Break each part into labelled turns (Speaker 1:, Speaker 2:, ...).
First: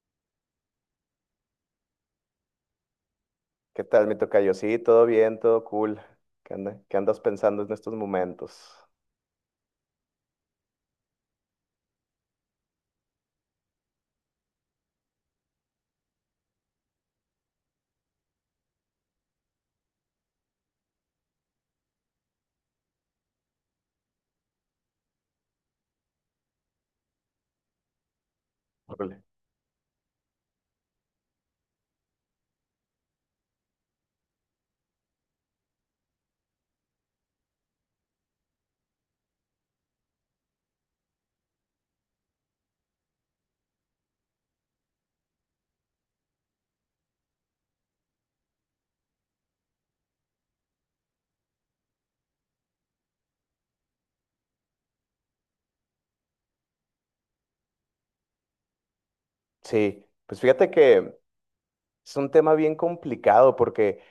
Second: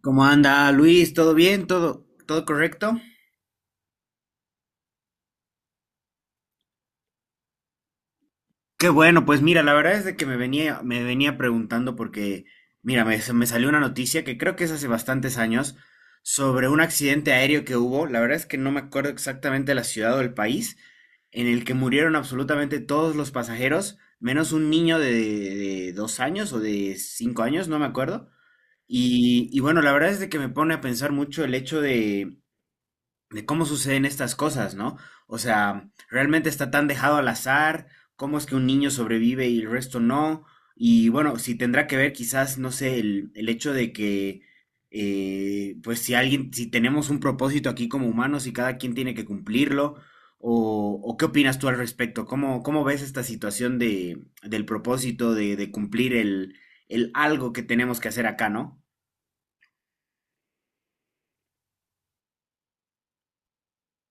Speaker 1: ¿Cómo anda Luis? ¿Todo bien? ¿Todo, todo correcto?
Speaker 2: ¿Qué tal, mi tocayo? Sí, todo bien, todo cool. ¿Qué andas pensando en estos momentos?
Speaker 1: Qué bueno. Pues mira, la verdad es de que me venía preguntando porque, mira, se me salió una noticia que creo que es hace bastantes años, sobre un accidente aéreo que hubo. La verdad es que no me acuerdo exactamente la ciudad o el país en el que murieron absolutamente todos los pasajeros, menos un niño de dos años o de cinco años, no me acuerdo.
Speaker 2: Órale.
Speaker 1: Y bueno, la verdad es de que me pone a pensar mucho el hecho de cómo suceden estas cosas, ¿no? O sea, realmente está tan dejado al azar, cómo es que un niño sobrevive y el resto no. Y bueno, si tendrá que ver quizás, no sé, el hecho de que, pues si alguien, si tenemos un propósito aquí como humanos y cada quien tiene que cumplirlo, o qué opinas tú al respecto. ¿Cómo, cómo ves esta situación de, del propósito de cumplir el algo que tenemos que hacer acá, ¿no?
Speaker 2: Sí, pues fíjate que es un tema bien complicado porque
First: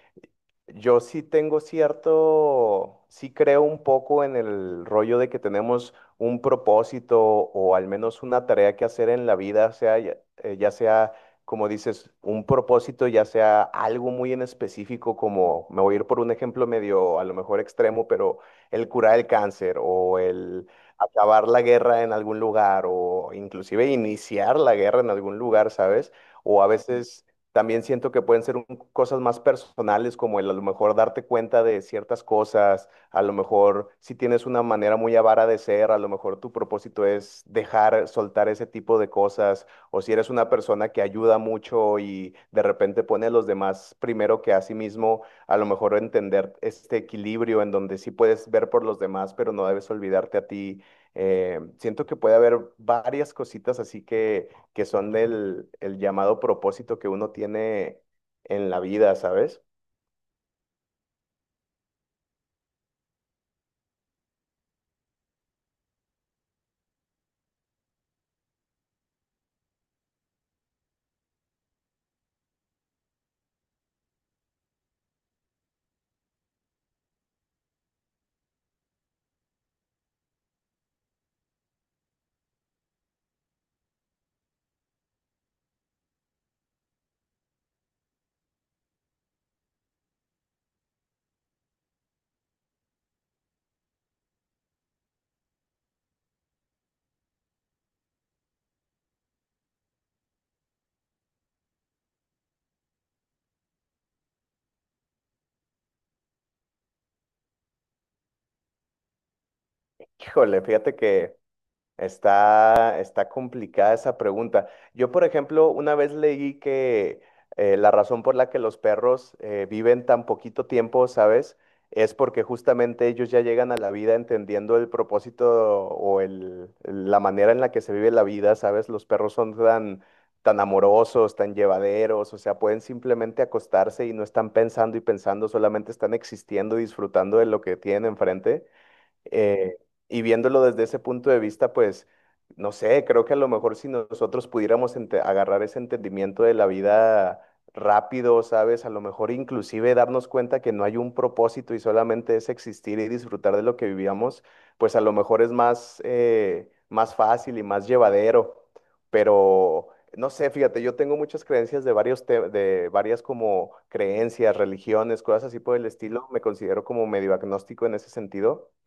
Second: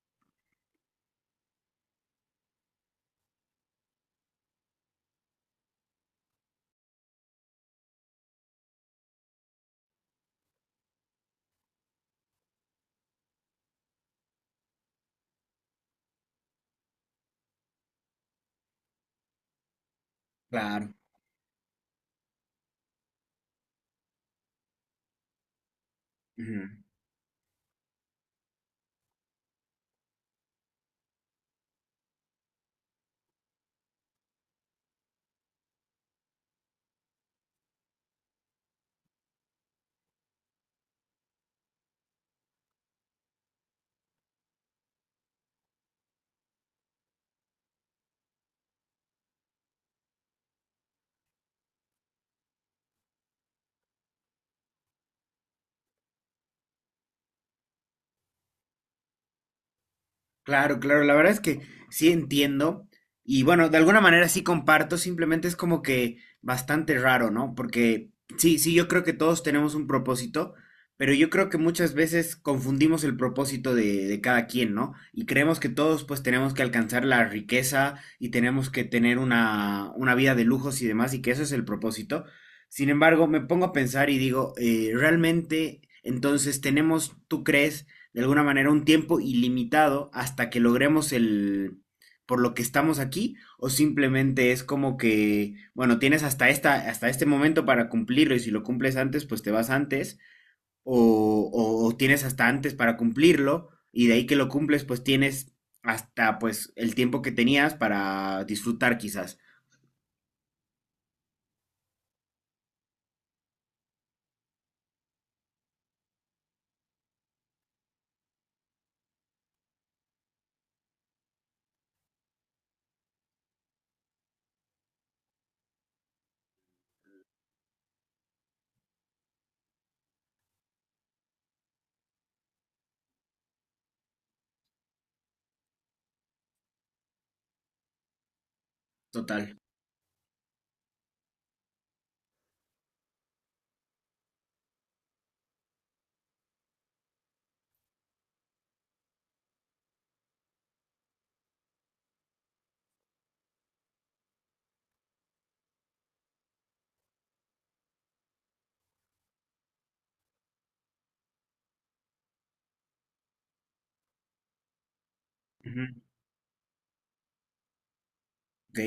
Speaker 2: yo sí tengo cierto, sí creo un poco en el rollo de que tenemos un propósito o al menos una tarea que hacer en la vida, sea ya, ya sea, como dices, un propósito, ya sea algo muy en específico, como me voy a ir por un ejemplo medio, a lo mejor extremo, pero el curar el cáncer o el
Speaker 1: Claro.
Speaker 2: acabar la guerra en algún lugar o inclusive iniciar la guerra en algún lugar, ¿sabes? O a veces también siento que pueden ser cosas más personales, como el a lo mejor darte cuenta de ciertas cosas, a lo mejor si tienes una manera muy avara de ser, a lo mejor tu propósito es dejar soltar ese tipo de cosas, o si eres una persona que ayuda mucho y de repente pone a los demás primero que a sí mismo, a lo mejor entender este equilibrio en donde sí puedes ver por los demás, pero no debes olvidarte a ti. Siento que puede haber varias cositas así que son del el llamado propósito que uno tiene en la vida, ¿sabes?
Speaker 1: Claro, claro, la verdad es que sí entiendo y bueno, de alguna manera sí comparto, simplemente es como que bastante raro, ¿no? Porque sí, sí, yo creo que todos tenemos un propósito, pero yo creo que muchas veces confundimos el propósito de cada quien, ¿no? Y creemos que todos pues tenemos que alcanzar la riqueza y tenemos que tener una vida de lujos y demás y que eso es el propósito. Sin embargo, me pongo a pensar y digo, ¿realmente entonces tenemos, tú crees, de alguna manera un tiempo ilimitado hasta que logremos el por lo que estamos aquí? O simplemente es como que, bueno, tienes hasta esta hasta este momento para cumplirlo, y si lo cumples antes, pues te vas antes. O tienes hasta antes para cumplirlo y de ahí que lo cumples, pues tienes hasta pues el tiempo que tenías para disfrutar quizás.
Speaker 2: Híjole, fíjate que está complicada esa pregunta. Yo, por ejemplo, una vez leí que la razón por la que los perros viven tan poquito tiempo, ¿sabes? Es porque justamente ellos ya llegan a la vida entendiendo el propósito o el, la manera en la que se vive la vida, ¿sabes? Los perros son tan, tan amorosos, tan llevaderos, o sea, pueden simplemente acostarse y no están pensando y pensando, solamente están existiendo y disfrutando de lo que tienen enfrente.
Speaker 1: Total.
Speaker 2: Eh, y viéndolo desde ese punto de vista, pues, no sé, creo que a lo mejor si nosotros pudiéramos agarrar ese entendimiento de la vida rápido, ¿sabes? A lo mejor inclusive darnos cuenta que no hay un propósito y solamente es existir y disfrutar de lo que vivíamos, pues a lo mejor es más, más fácil y más llevadero. Pero, no sé, fíjate, yo tengo muchas creencias de varios de varias como creencias, religiones, cosas así por
Speaker 1: Ujú.
Speaker 2: el estilo. Me considero como medio agnóstico en ese sentido.
Speaker 1: Ok.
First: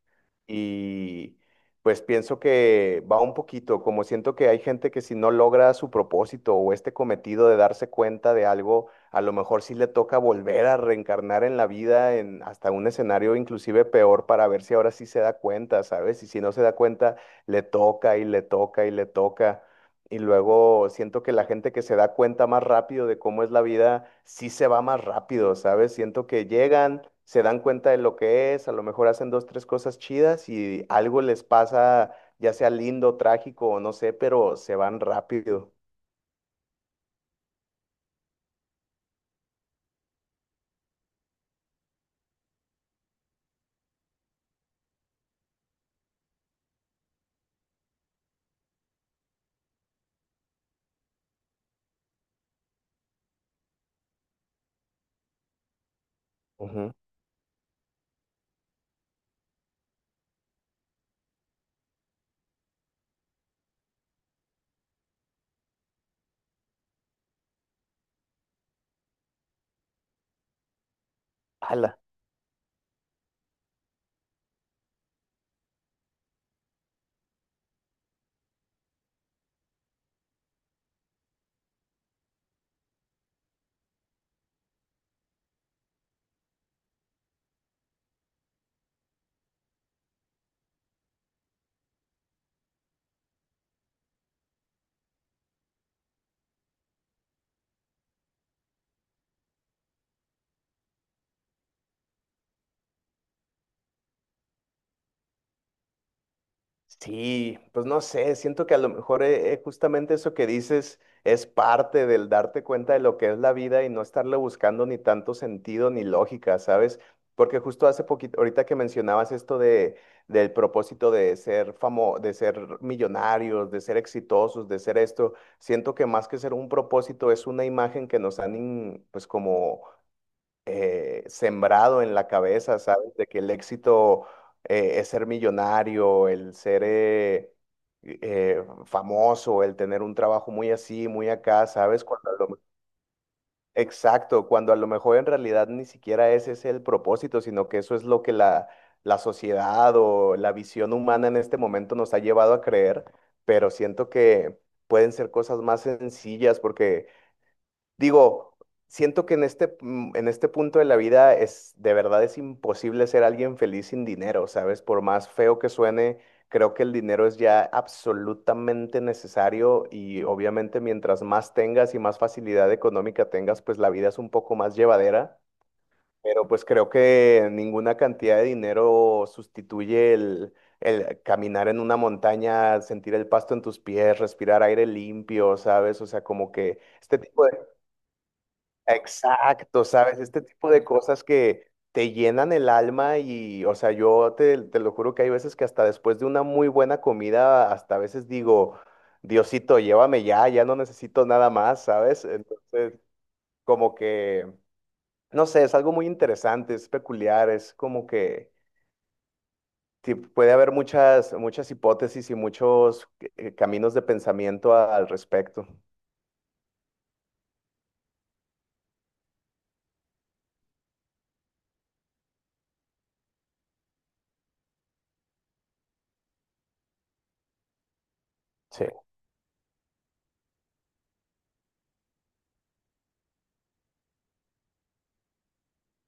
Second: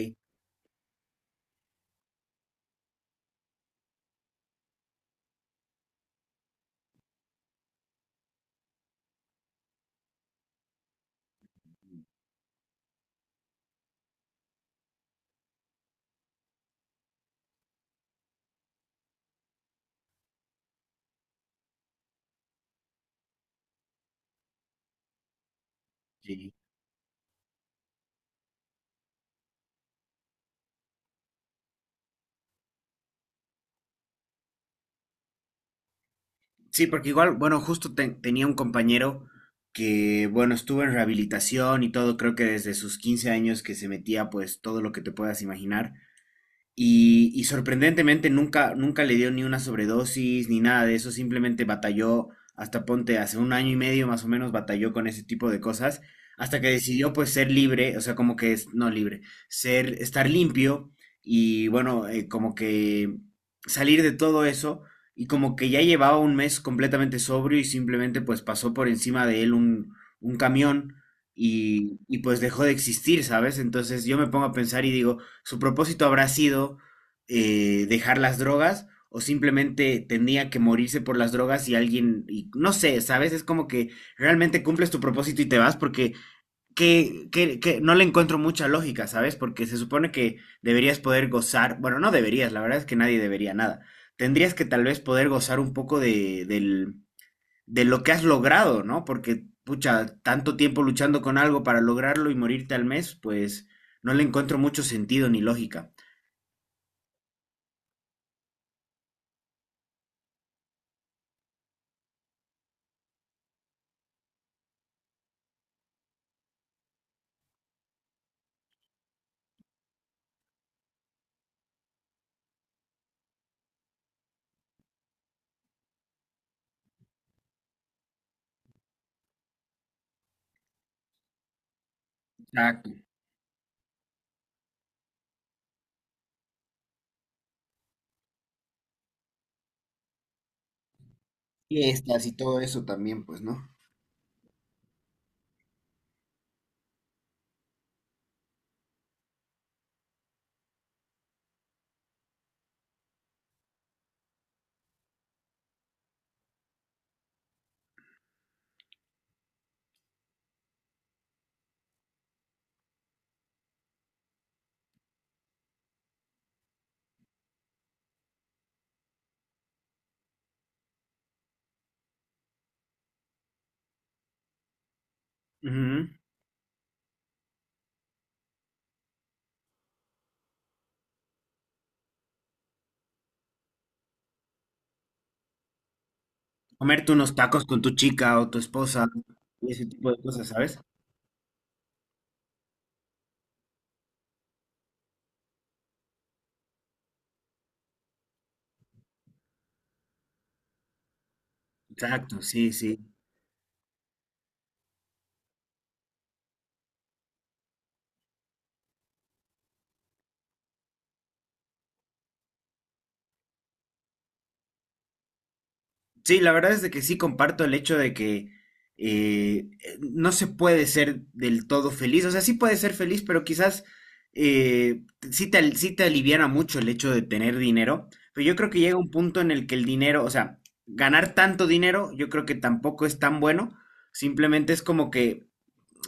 Speaker 2: Y pues pienso que va un poquito, como siento que hay gente que si no logra su propósito o este cometido de darse cuenta de algo, a lo mejor sí le toca volver a reencarnar en la vida, en hasta un escenario inclusive peor para ver si ahora sí se da cuenta, ¿sabes? Y si no se da cuenta, le toca y le toca y le toca. Y luego siento que la gente que se da cuenta más rápido de cómo es la vida, sí se va más rápido, ¿sabes? Siento que
Speaker 1: Sí.
Speaker 2: llegan, se dan cuenta de lo que es, a lo mejor hacen dos, tres cosas chidas y algo les pasa, ya sea lindo, trágico o no sé, pero se van rápido.
Speaker 1: Sí, porque igual, bueno, justo tenía un compañero que, bueno, estuvo en rehabilitación y todo, creo que desde sus 15 años que se metía pues todo lo que te puedas imaginar, y sorprendentemente nunca, nunca le dio ni una sobredosis ni nada de eso, simplemente batalló hasta ponte hace un año y medio más o menos, batalló con ese tipo de cosas, hasta que
Speaker 2: Ujú.
Speaker 1: decidió pues ser libre, o sea, como que es, no libre, ser, estar limpio y bueno, como que salir de todo eso, y como que ya llevaba un mes completamente sobrio y simplemente pues pasó por encima de él un camión, y pues dejó de existir, ¿sabes? Entonces yo me pongo a pensar y digo, su propósito habrá sido, dejar las drogas, o simplemente tenía que morirse por las drogas y alguien, y no sé, ¿sabes? Es como que realmente cumples tu propósito y te vas porque que no le encuentro mucha lógica, ¿sabes? Porque se supone que deberías poder gozar, bueno, no deberías, la verdad es que nadie debería nada. Tendrías que tal vez poder gozar un poco del, de lo que has logrado, ¿no? Porque, pucha, tanto tiempo luchando con algo para lograrlo y morirte al mes, pues no le encuentro mucho sentido ni lógica.
Speaker 2: Sí, pues no sé, siento que a lo mejor justamente eso que dices es parte del darte cuenta de lo que es la vida y no estarle buscando ni tanto sentido ni lógica, ¿sabes? Porque justo hace poquito, ahorita que mencionabas esto de, del propósito de ser famo, de ser millonarios, de ser exitosos, de ser esto, siento que más que ser un propósito es una imagen que nos han, pues como sembrado en la cabeza,
Speaker 1: Exacto.
Speaker 2: ¿sabes? De que el éxito es ser millonario, el ser famoso, el tener un trabajo muy así, muy acá, ¿sabes?
Speaker 1: Fiestas y todo eso también, pues, ¿no?
Speaker 2: Exacto, cuando a lo mejor en realidad ni siquiera ese es el propósito, sino que eso es lo que la sociedad o la visión humana en este momento nos ha llevado a creer, pero siento que pueden ser cosas más sencillas porque digo, siento que en este, en este punto de la vida es, de verdad es imposible ser alguien feliz sin dinero, ¿sabes? Por más feo que suene, creo que el dinero es ya absolutamente necesario y obviamente mientras más tengas y más facilidad económica tengas, pues la vida es un poco más llevadera,
Speaker 1: Ujú.
Speaker 2: pero pues creo que ninguna cantidad de dinero sustituye el... El caminar en una montaña, sentir el pasto en tus pies, respirar aire limpio, ¿sabes? O sea, como que
Speaker 1: Comerte
Speaker 2: este
Speaker 1: unos
Speaker 2: tipo de
Speaker 1: tacos con tu chica o tu esposa y
Speaker 2: exacto,
Speaker 1: ese tipo
Speaker 2: ¿sabes?
Speaker 1: de
Speaker 2: Este
Speaker 1: cosas,
Speaker 2: tipo
Speaker 1: ¿sabes?
Speaker 2: de cosas que te llenan el alma y, o sea, yo te, te lo juro que hay veces que hasta después de una muy buena comida, hasta a veces digo, Diosito, llévame ya, ya no necesito nada más, ¿sabes?
Speaker 1: Exacto, sí,
Speaker 2: Entonces,
Speaker 1: sí.
Speaker 2: como que, no sé, es algo muy interesante, es peculiar, es como que sí, puede haber muchas, muchas hipótesis y muchos caminos de pensamiento al respecto.
Speaker 1: Sí, la verdad es de que sí comparto el hecho de que no se puede ser del todo feliz. O sea, sí puede ser feliz, pero quizás, eh, sí te, sí te aliviana mucho el hecho de tener dinero. Pero yo creo que
Speaker 2: Sí,
Speaker 1: llega un punto en el que el dinero, o sea, ganar tanto dinero, yo creo que tampoco es tan bueno. Simplemente es como que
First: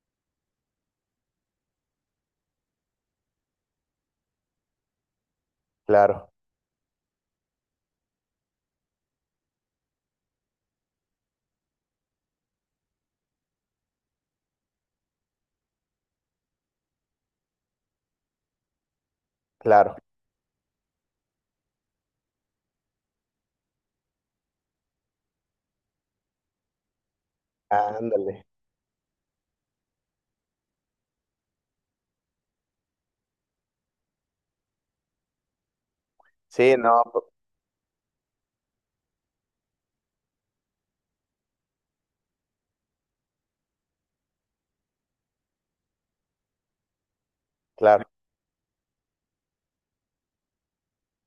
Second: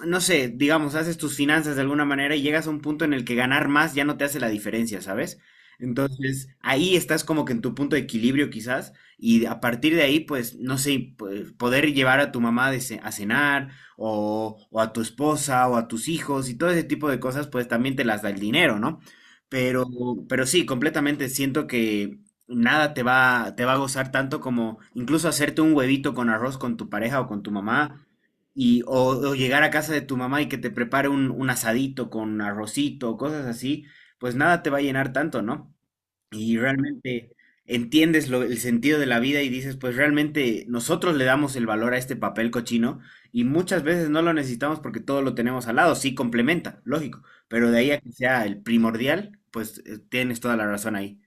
Speaker 1: no sé, digamos, haces tus finanzas de alguna manera y llegas a un punto en el que ganar más ya no te hace la diferencia, ¿sabes?
Speaker 2: claro,
Speaker 1: Entonces, ahí estás como que en tu punto de equilibrio quizás, y a partir de ahí, pues, no sé, poder llevar a tu mamá a cenar, o a tu esposa o a tus hijos y todo ese tipo de cosas, pues también te las da el dinero, ¿no? Pero,
Speaker 2: claro.
Speaker 1: pero sí, completamente siento que nada te va, te va a gozar tanto como incluso hacerte un huevito con arroz con tu pareja o con tu mamá
Speaker 2: Ándale.
Speaker 1: y o llegar a casa de tu mamá y que te prepare un asadito con arrocito, cosas así, pues nada te va a llenar tanto, ¿no? Y
Speaker 2: Sí, no, p-
Speaker 1: realmente entiendes el sentido de la vida y dices, pues realmente nosotros le damos el valor a este papel cochino, y muchas veces no lo necesitamos porque todo lo tenemos al lado. Sí complementa, lógico, pero de ahí a
Speaker 2: claro.
Speaker 1: que sea el primordial, pues tienes toda la razón ahí.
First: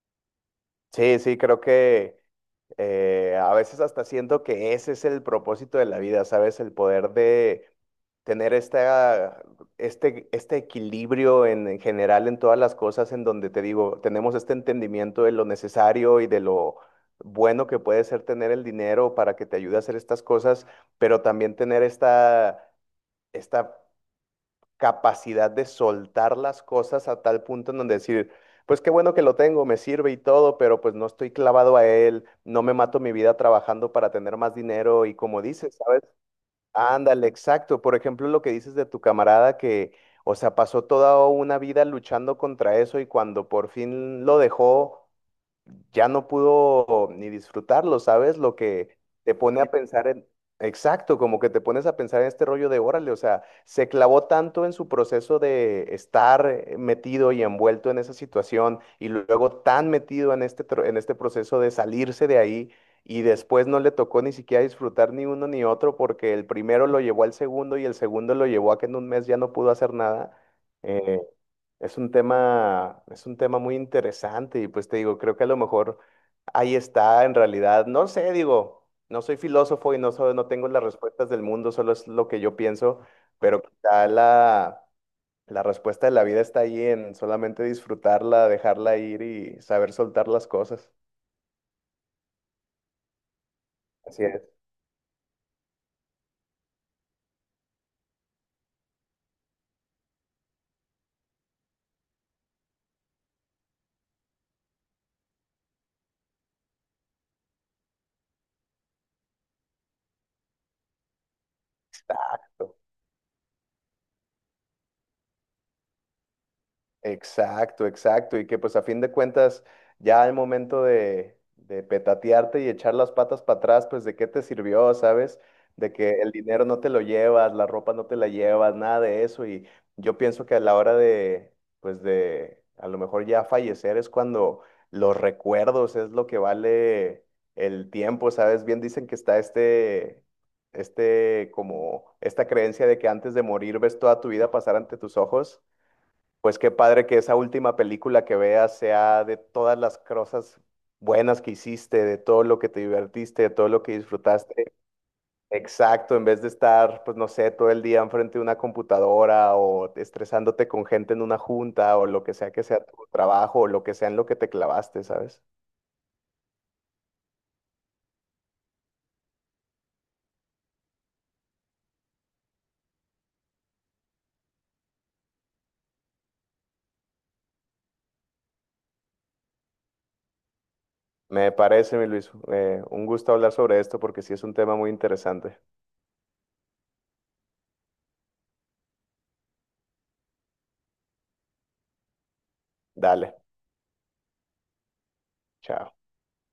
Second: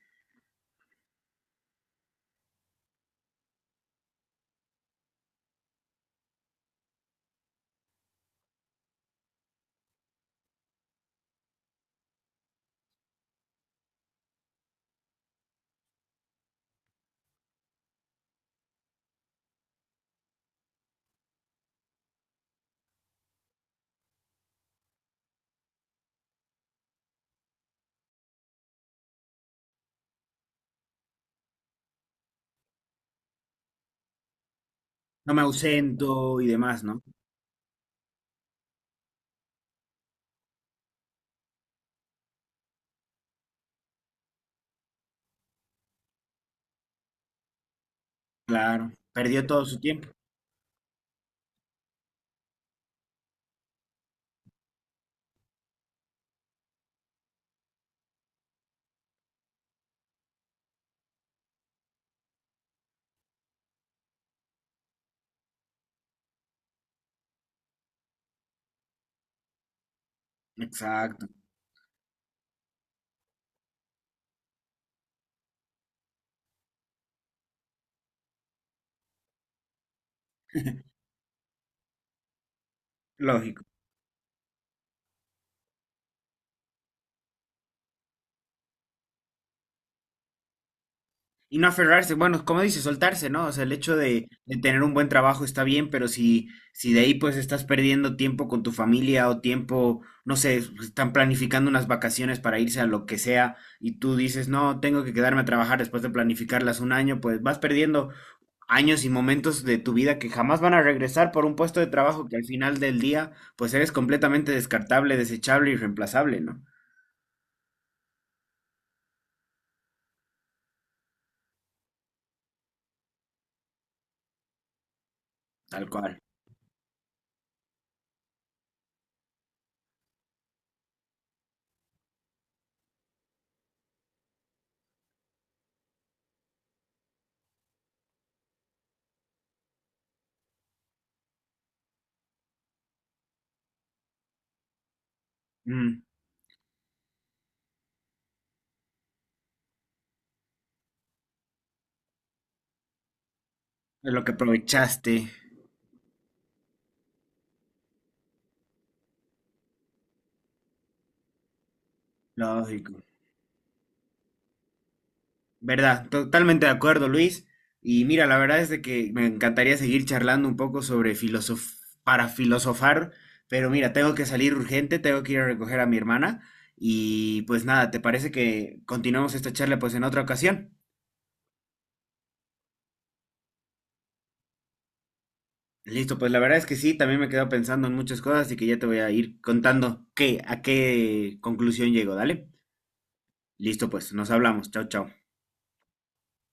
Speaker 2: Sí, sí, creo que a veces hasta siento que ese es el propósito de la vida, ¿sabes? El poder de tener esta, este equilibrio en general en todas las cosas en donde te digo, tenemos este entendimiento de lo necesario y de lo bueno que puede ser tener el dinero para que te ayude a hacer estas cosas, pero también tener esta, esta capacidad de soltar las cosas a tal punto en donde decir, pues qué bueno que lo tengo, me sirve y todo, pero pues no estoy clavado a él, no me mato mi vida trabajando para tener más dinero y
Speaker 1: No me
Speaker 2: como dices, ¿sabes?
Speaker 1: ausento y demás, ¿no?
Speaker 2: Ándale, exacto. Por ejemplo, lo que dices de tu camarada que, o sea, pasó toda una vida luchando contra eso y cuando por fin lo dejó ya no pudo ni disfrutarlo, ¿sabes? Lo que
Speaker 1: Claro,
Speaker 2: te
Speaker 1: perdió
Speaker 2: pone
Speaker 1: todo
Speaker 2: a
Speaker 1: su tiempo.
Speaker 2: pensar en, exacto, como que te pones a pensar en este rollo de órale, o sea, se clavó tanto en su proceso de estar metido y envuelto en esa situación y luego tan metido en este, en este proceso de salirse de ahí. Y después no le tocó ni siquiera disfrutar ni uno ni otro porque el primero lo llevó al segundo y el segundo lo llevó a que en un mes ya no pudo hacer nada. eh,
Speaker 1: Exacto,
Speaker 2: es un tema, es un tema muy interesante y pues te digo, creo que a lo mejor ahí está en realidad, no sé, digo, no soy filósofo y no tengo las respuestas del mundo, solo es lo que yo pienso, pero
Speaker 1: lógico.
Speaker 2: quizá la, la respuesta de la vida está ahí en solamente disfrutarla, dejarla ir y saber soltar las cosas.
Speaker 1: Y no aferrarse, bueno, como dices, soltarse, ¿no? O sea, el hecho
Speaker 2: Así es.
Speaker 1: de tener un buen trabajo está bien, pero si, si de ahí pues estás perdiendo tiempo con tu familia o tiempo, no sé, están planificando unas vacaciones para irse a lo que sea y tú dices, no, tengo que quedarme a trabajar después de planificarlas un año, pues vas perdiendo años y momentos de tu vida que jamás van a regresar por un puesto de trabajo que al final del día pues eres completamente descartable, desechable y reemplazable, ¿no?
Speaker 2: Exacto, exacto. Y que pues a fin de cuentas, ya al momento de petatearte y echar las patas para atrás, pues de qué te sirvió, ¿sabes?
Speaker 1: Tal
Speaker 2: De que
Speaker 1: cual.
Speaker 2: el dinero no te lo llevas, la ropa no te la llevas, nada de eso. Y yo pienso que a la hora de, pues de, a lo mejor ya fallecer es cuando los recuerdos es lo que vale el tiempo, ¿sabes? Bien dicen que está este, este, como esta creencia de que antes de morir ves toda tu vida pasar ante tus ojos.
Speaker 1: Mm,
Speaker 2: Pues qué padre que esa última película que veas sea de todas las cosas buenas que hiciste, de todo lo que te divertiste, de todo lo que
Speaker 1: es lo que
Speaker 2: disfrutaste.
Speaker 1: aprovechaste,
Speaker 2: Exacto, en vez de estar, pues no sé, todo el día enfrente de una computadora o estresándote con gente en una junta o lo que sea tu
Speaker 1: lógico.
Speaker 2: trabajo o lo que sea en lo que te clavaste, ¿sabes?
Speaker 1: Verdad, totalmente de acuerdo, Luis. Y mira, la verdad es de que me encantaría seguir charlando un poco sobre filosof para filosofar, pero mira, tengo que salir urgente, tengo que ir a recoger a mi hermana, y pues nada, ¿te parece que continuamos esta charla pues en otra ocasión?
Speaker 2: Me parece, mi Luis, un gusto hablar sobre esto porque sí es un tema muy interesante.
Speaker 1: Listo, pues la verdad es que sí, también me he quedado pensando en muchas cosas, y que ya te voy a ir contando qué, a qué conclusión llego, ¿dale?
Speaker 2: Dale,
Speaker 1: Listo, pues nos hablamos. Chao, chao.
Speaker 2: chao.